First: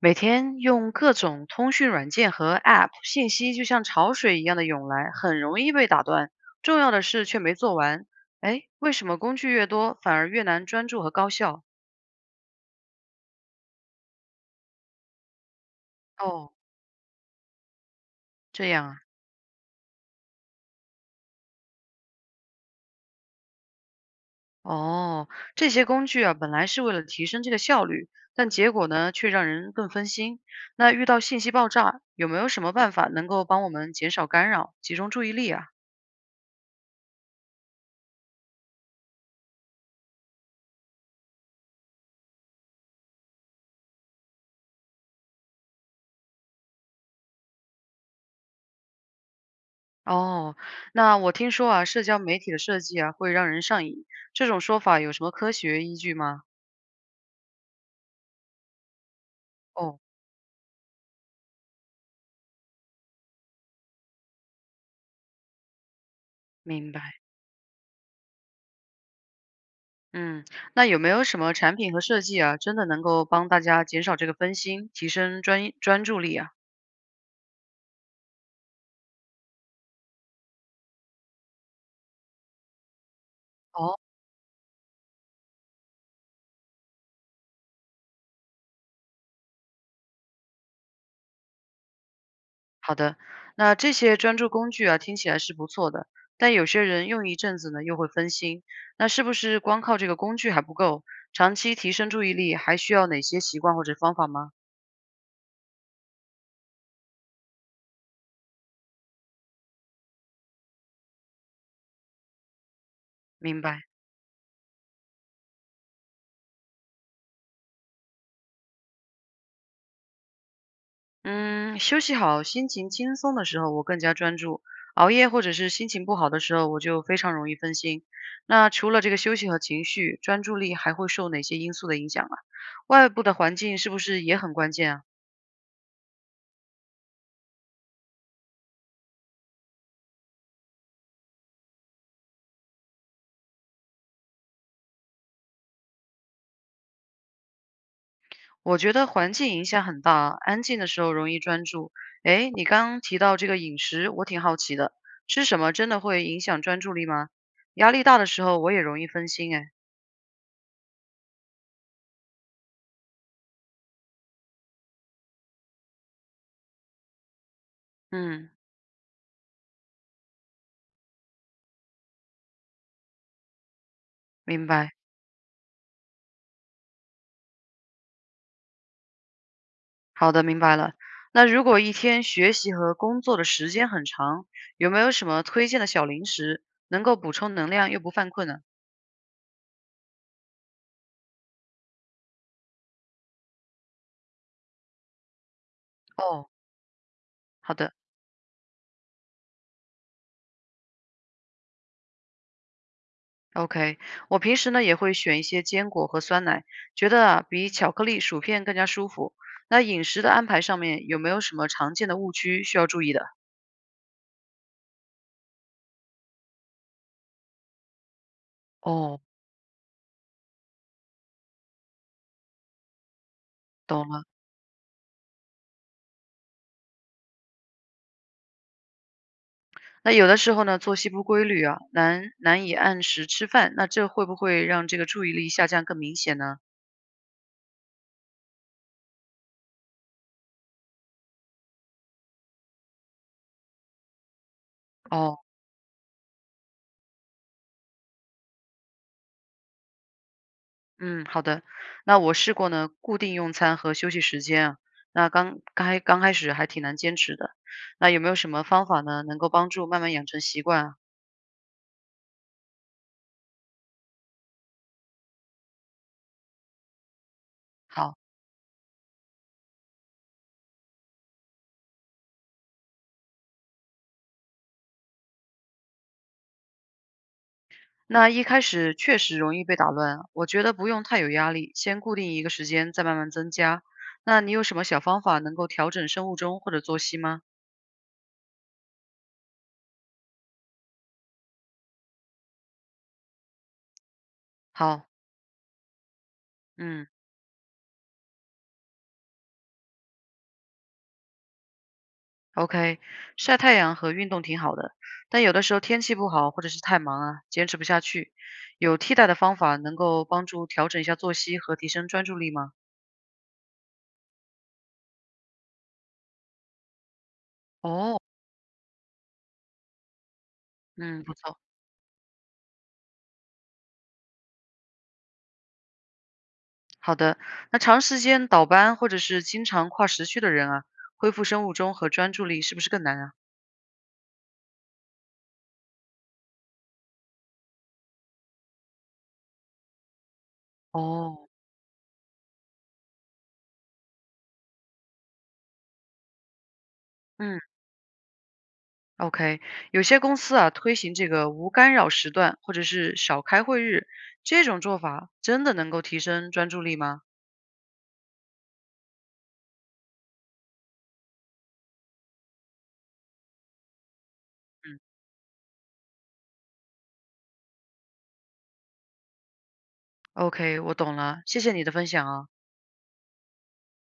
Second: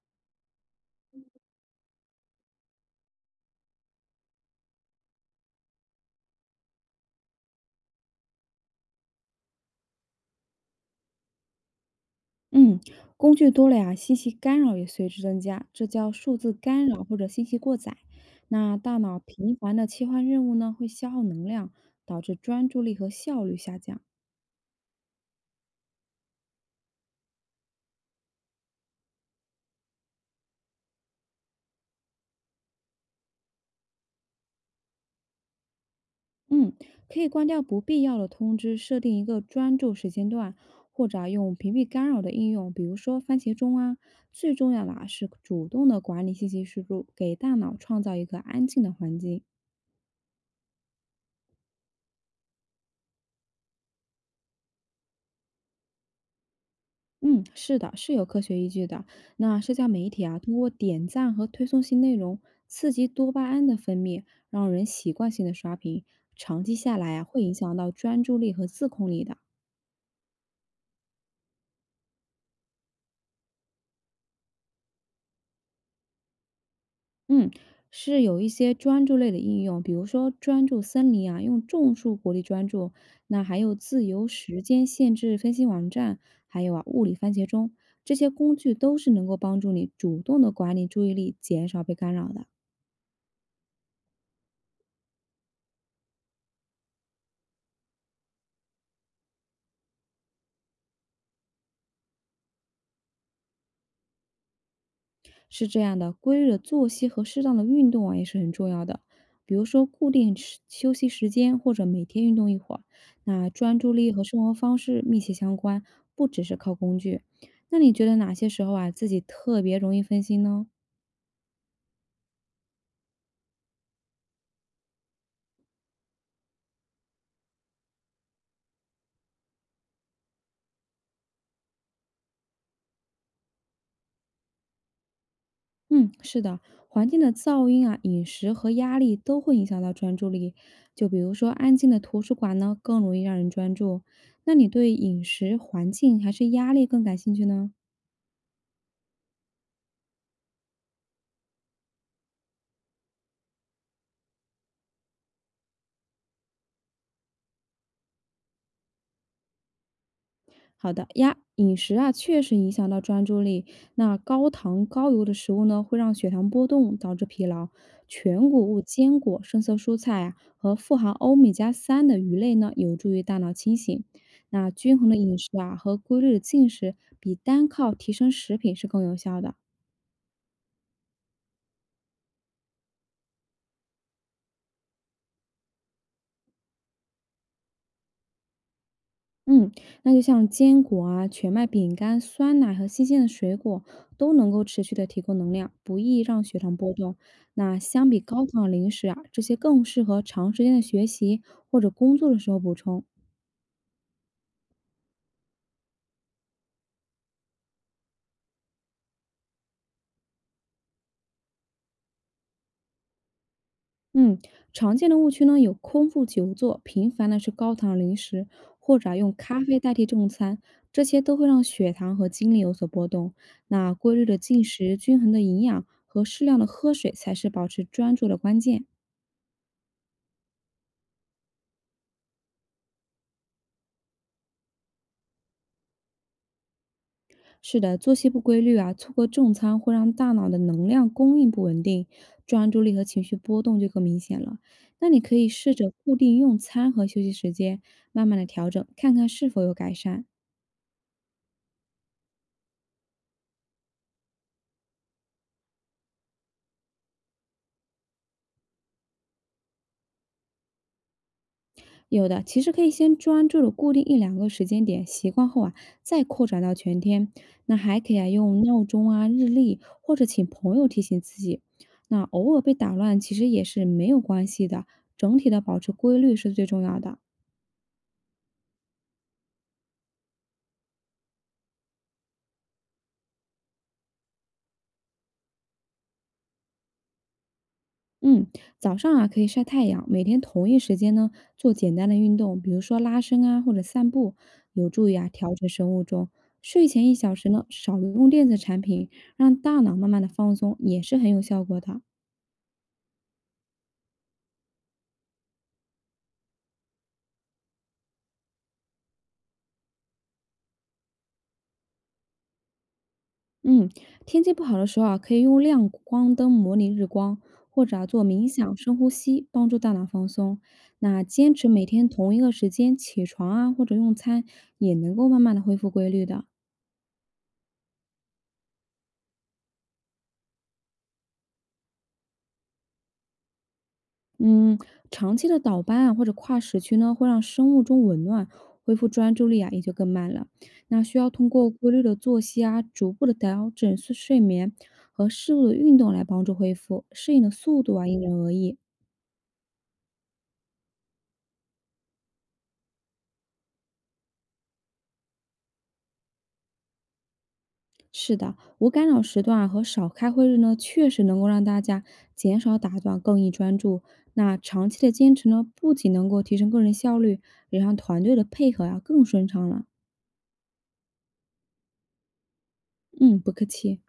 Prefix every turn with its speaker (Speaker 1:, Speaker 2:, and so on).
Speaker 1: 每天用各种通讯软件和 App，信息就像潮水一样的涌来，很容易被打断。重要的事却没做完。哎，为什么工具越多，反而越难专注和高效？
Speaker 2: 嗯，工具多了呀，信息干扰也随之增加，这叫数字
Speaker 1: 哦，
Speaker 2: 干扰或者信息过载。
Speaker 1: 这
Speaker 2: 那
Speaker 1: 样
Speaker 2: 大
Speaker 1: 啊。
Speaker 2: 脑频繁的切换任务呢，会消耗能量，导致专注力和效率下降。
Speaker 1: 哦，这些工具啊，本来是为了提升这个效率，但结果呢，却让人更分心。那遇到信息爆炸，有没有什么办法能够帮我们减少干扰，集中注意力啊？
Speaker 2: 嗯，可以关掉不必要的通知，设定一个专注时间段，或者啊用屏蔽干扰的应用，比如说番茄钟啊。最重要的啊是主动的管理信息输入，给大脑创造一个安静的环境。
Speaker 1: 哦，那我听说啊，社交媒体的设计啊，会让人上瘾，这种说法有什么科学依据吗？
Speaker 2: 嗯，是的，是有科学依据的。那社交
Speaker 1: 哦，
Speaker 2: 媒体啊，通过点赞和推送新内容刺激多巴胺的分泌，让人习惯性的刷屏，长期
Speaker 1: 明
Speaker 2: 下来
Speaker 1: 白。
Speaker 2: 啊，会影响到专注力和自控力的。
Speaker 1: 嗯，那有没有什么产品和设计啊，真的能够帮大家减少这个分心，提升专注力啊？
Speaker 2: 嗯，是有一些专注类的应用，比如说专注森林啊，用种树鼓励专注。那还有
Speaker 1: 哦，
Speaker 2: 自由时间限制分析网站，还有啊物理番茄钟，这些工具都是能够帮助你主动的管理注意力，减少被干扰的。
Speaker 1: 好的。那这些专注工具啊，听起来是不错的，但有些人用一阵子呢，又会分心。那是不是光靠这个工具还不够？长期提升注意力，还需要哪些习惯或者方法吗？
Speaker 2: 是这样的，规律的作息和适当的运动啊也是很重要的。比如说固定时休息时间，或者每天运动一会儿。那
Speaker 1: 明
Speaker 2: 专
Speaker 1: 白。
Speaker 2: 注力和生活方式密切相关，不只是靠工具。那你觉得哪些时候啊自己特别容易分心呢？
Speaker 1: 嗯，休息好，心情轻松的时候，我更加专注；熬夜或者是心情不好的时候，我就非常容易分心。那除了这个休息和情绪，专注力还会受哪些因素的影响啊？外部的环境是不是也很关键啊？
Speaker 2: 嗯，是的，环境的噪音啊、饮食和压力都会影响到专注力。就比如说安静的图书馆呢，更容易让人专注。那你对饮食、环境还是压力更感兴趣呢？
Speaker 1: 我觉得环境影响很大啊，安静的时候容易专注。诶，你刚刚提到这个饮食，我挺好奇的，吃什么真的会影响专注力吗？压力大的时候，我也容易分心诶。
Speaker 2: 好的呀，饮食啊确实影响到专注力。那高糖高油的食物呢，会让血糖波动，导致疲劳。全
Speaker 1: 嗯，
Speaker 2: 谷物、坚果、深色蔬菜啊，和富含欧米伽三的鱼类呢，有助于大脑清醒。
Speaker 1: 明
Speaker 2: 那
Speaker 1: 白。
Speaker 2: 均衡的饮食啊和规律的进食，比单靠提升食品是更有效的。
Speaker 1: 好的，明白了。那如果一天学习和工作的时间很长，有没有什么推荐的小零食能够补充能量又不犯困呢？
Speaker 2: 嗯，那就像坚果啊、全麦饼干、酸奶和新鲜的水果都能够持续的提供能量，不易让
Speaker 1: 哦，
Speaker 2: 血糖波动。
Speaker 1: 好
Speaker 2: 那
Speaker 1: 的
Speaker 2: 相比高糖的零食啊，这些更适合长时间的学习或者工作的时候补充。
Speaker 1: ，OK。我平时呢也会选一些坚果和酸奶，觉得啊比巧克力、薯片更加舒服。那饮食的安排上面有没有什么常见的误区需要注意的？
Speaker 2: 嗯，常见的误区呢有空腹久坐、频繁的吃高糖的零食，或者啊
Speaker 1: 哦，
Speaker 2: 用咖啡代替正餐，这些都会让血糖和精力有所波动。那
Speaker 1: 懂
Speaker 2: 规律
Speaker 1: 了。
Speaker 2: 的进食、均衡的营养和适量的喝水才是保持专注的关键。
Speaker 1: 那有的时候呢作息不规律啊，难以按时吃饭，那这会不会让这个注意力下降更明显呢？
Speaker 2: 是的，作息不规律啊，错过正餐会让大脑的能量供应不稳定，专注力和情绪波动就更明显了。那你可
Speaker 1: 哦。
Speaker 2: 以试着固定用餐和休息时间，慢慢的调整，看看是否有改善。
Speaker 1: 嗯，好的。那我试过呢，固定用餐和休息时间啊，那刚开始还挺难坚持的。那有没有什么方法呢，能够帮助慢慢养成习惯啊？
Speaker 2: 有的，其实可以先专注的固定一两个时间点，习惯后啊，再扩展到全天。那还可
Speaker 1: 好，
Speaker 2: 以啊，用闹钟啊、日历或者请朋友提醒自己。那偶尔被打乱，其实也是没有关系的，整体的保持规律是最重要的。
Speaker 1: 那一开始确实容易被打乱啊，我觉得不用太有压力，先固定一个时间，再慢慢增加。那你有什么小方法能够调整生物钟或者作息吗？
Speaker 2: 嗯，早上啊可以晒太阳，每天同一时间呢做简单的运动，比如说拉伸啊或者散步，有
Speaker 1: 好，
Speaker 2: 助于啊调整生物钟。睡
Speaker 1: 嗯。
Speaker 2: 前1小时呢少用电子产品，让大脑慢慢的放松，也是很有效果的。
Speaker 1: OK，晒太阳和运动挺好的，但有的时候天气不好或者是太忙啊，坚持不下去。有替代的方法能够帮助调整一下作息和提升专注力吗？
Speaker 2: 嗯，天气不好的时候啊，可以用亮光灯模拟日光，或者啊
Speaker 1: 哦，
Speaker 2: 做冥想、深呼吸，帮助大脑放松。那
Speaker 1: 嗯，不
Speaker 2: 坚
Speaker 1: 错。
Speaker 2: 持每天同一个时间起床啊或者用餐，也能够慢慢的恢复规律的。
Speaker 1: 好的，那长时间倒班或者是经常跨时区的人啊，恢复生物钟和专注力是不是更难啊？
Speaker 2: 嗯，长期的倒班啊，或者跨时区呢，会让生物钟紊乱，恢复专注力啊也就更慢了。那需要通
Speaker 1: 哦，
Speaker 2: 过规律的作息啊，逐步的调整睡眠和适度的运动来帮助恢复，适应的
Speaker 1: 嗯
Speaker 2: 速度啊因人而异。
Speaker 1: ，OK，有些公司啊推行这个无干扰时段或者是少开会日，这种做法真的能够提升专注力吗？
Speaker 2: 是的，无干扰时段啊和少开会日呢，确实能够让大家减少打断，更易专注。那长期
Speaker 1: 嗯
Speaker 2: 的坚持呢，不仅能够提升个人效率，也让团队的配合啊更顺畅了。
Speaker 1: OK，我懂了，谢谢你的分享哦。
Speaker 2: 嗯，不客气。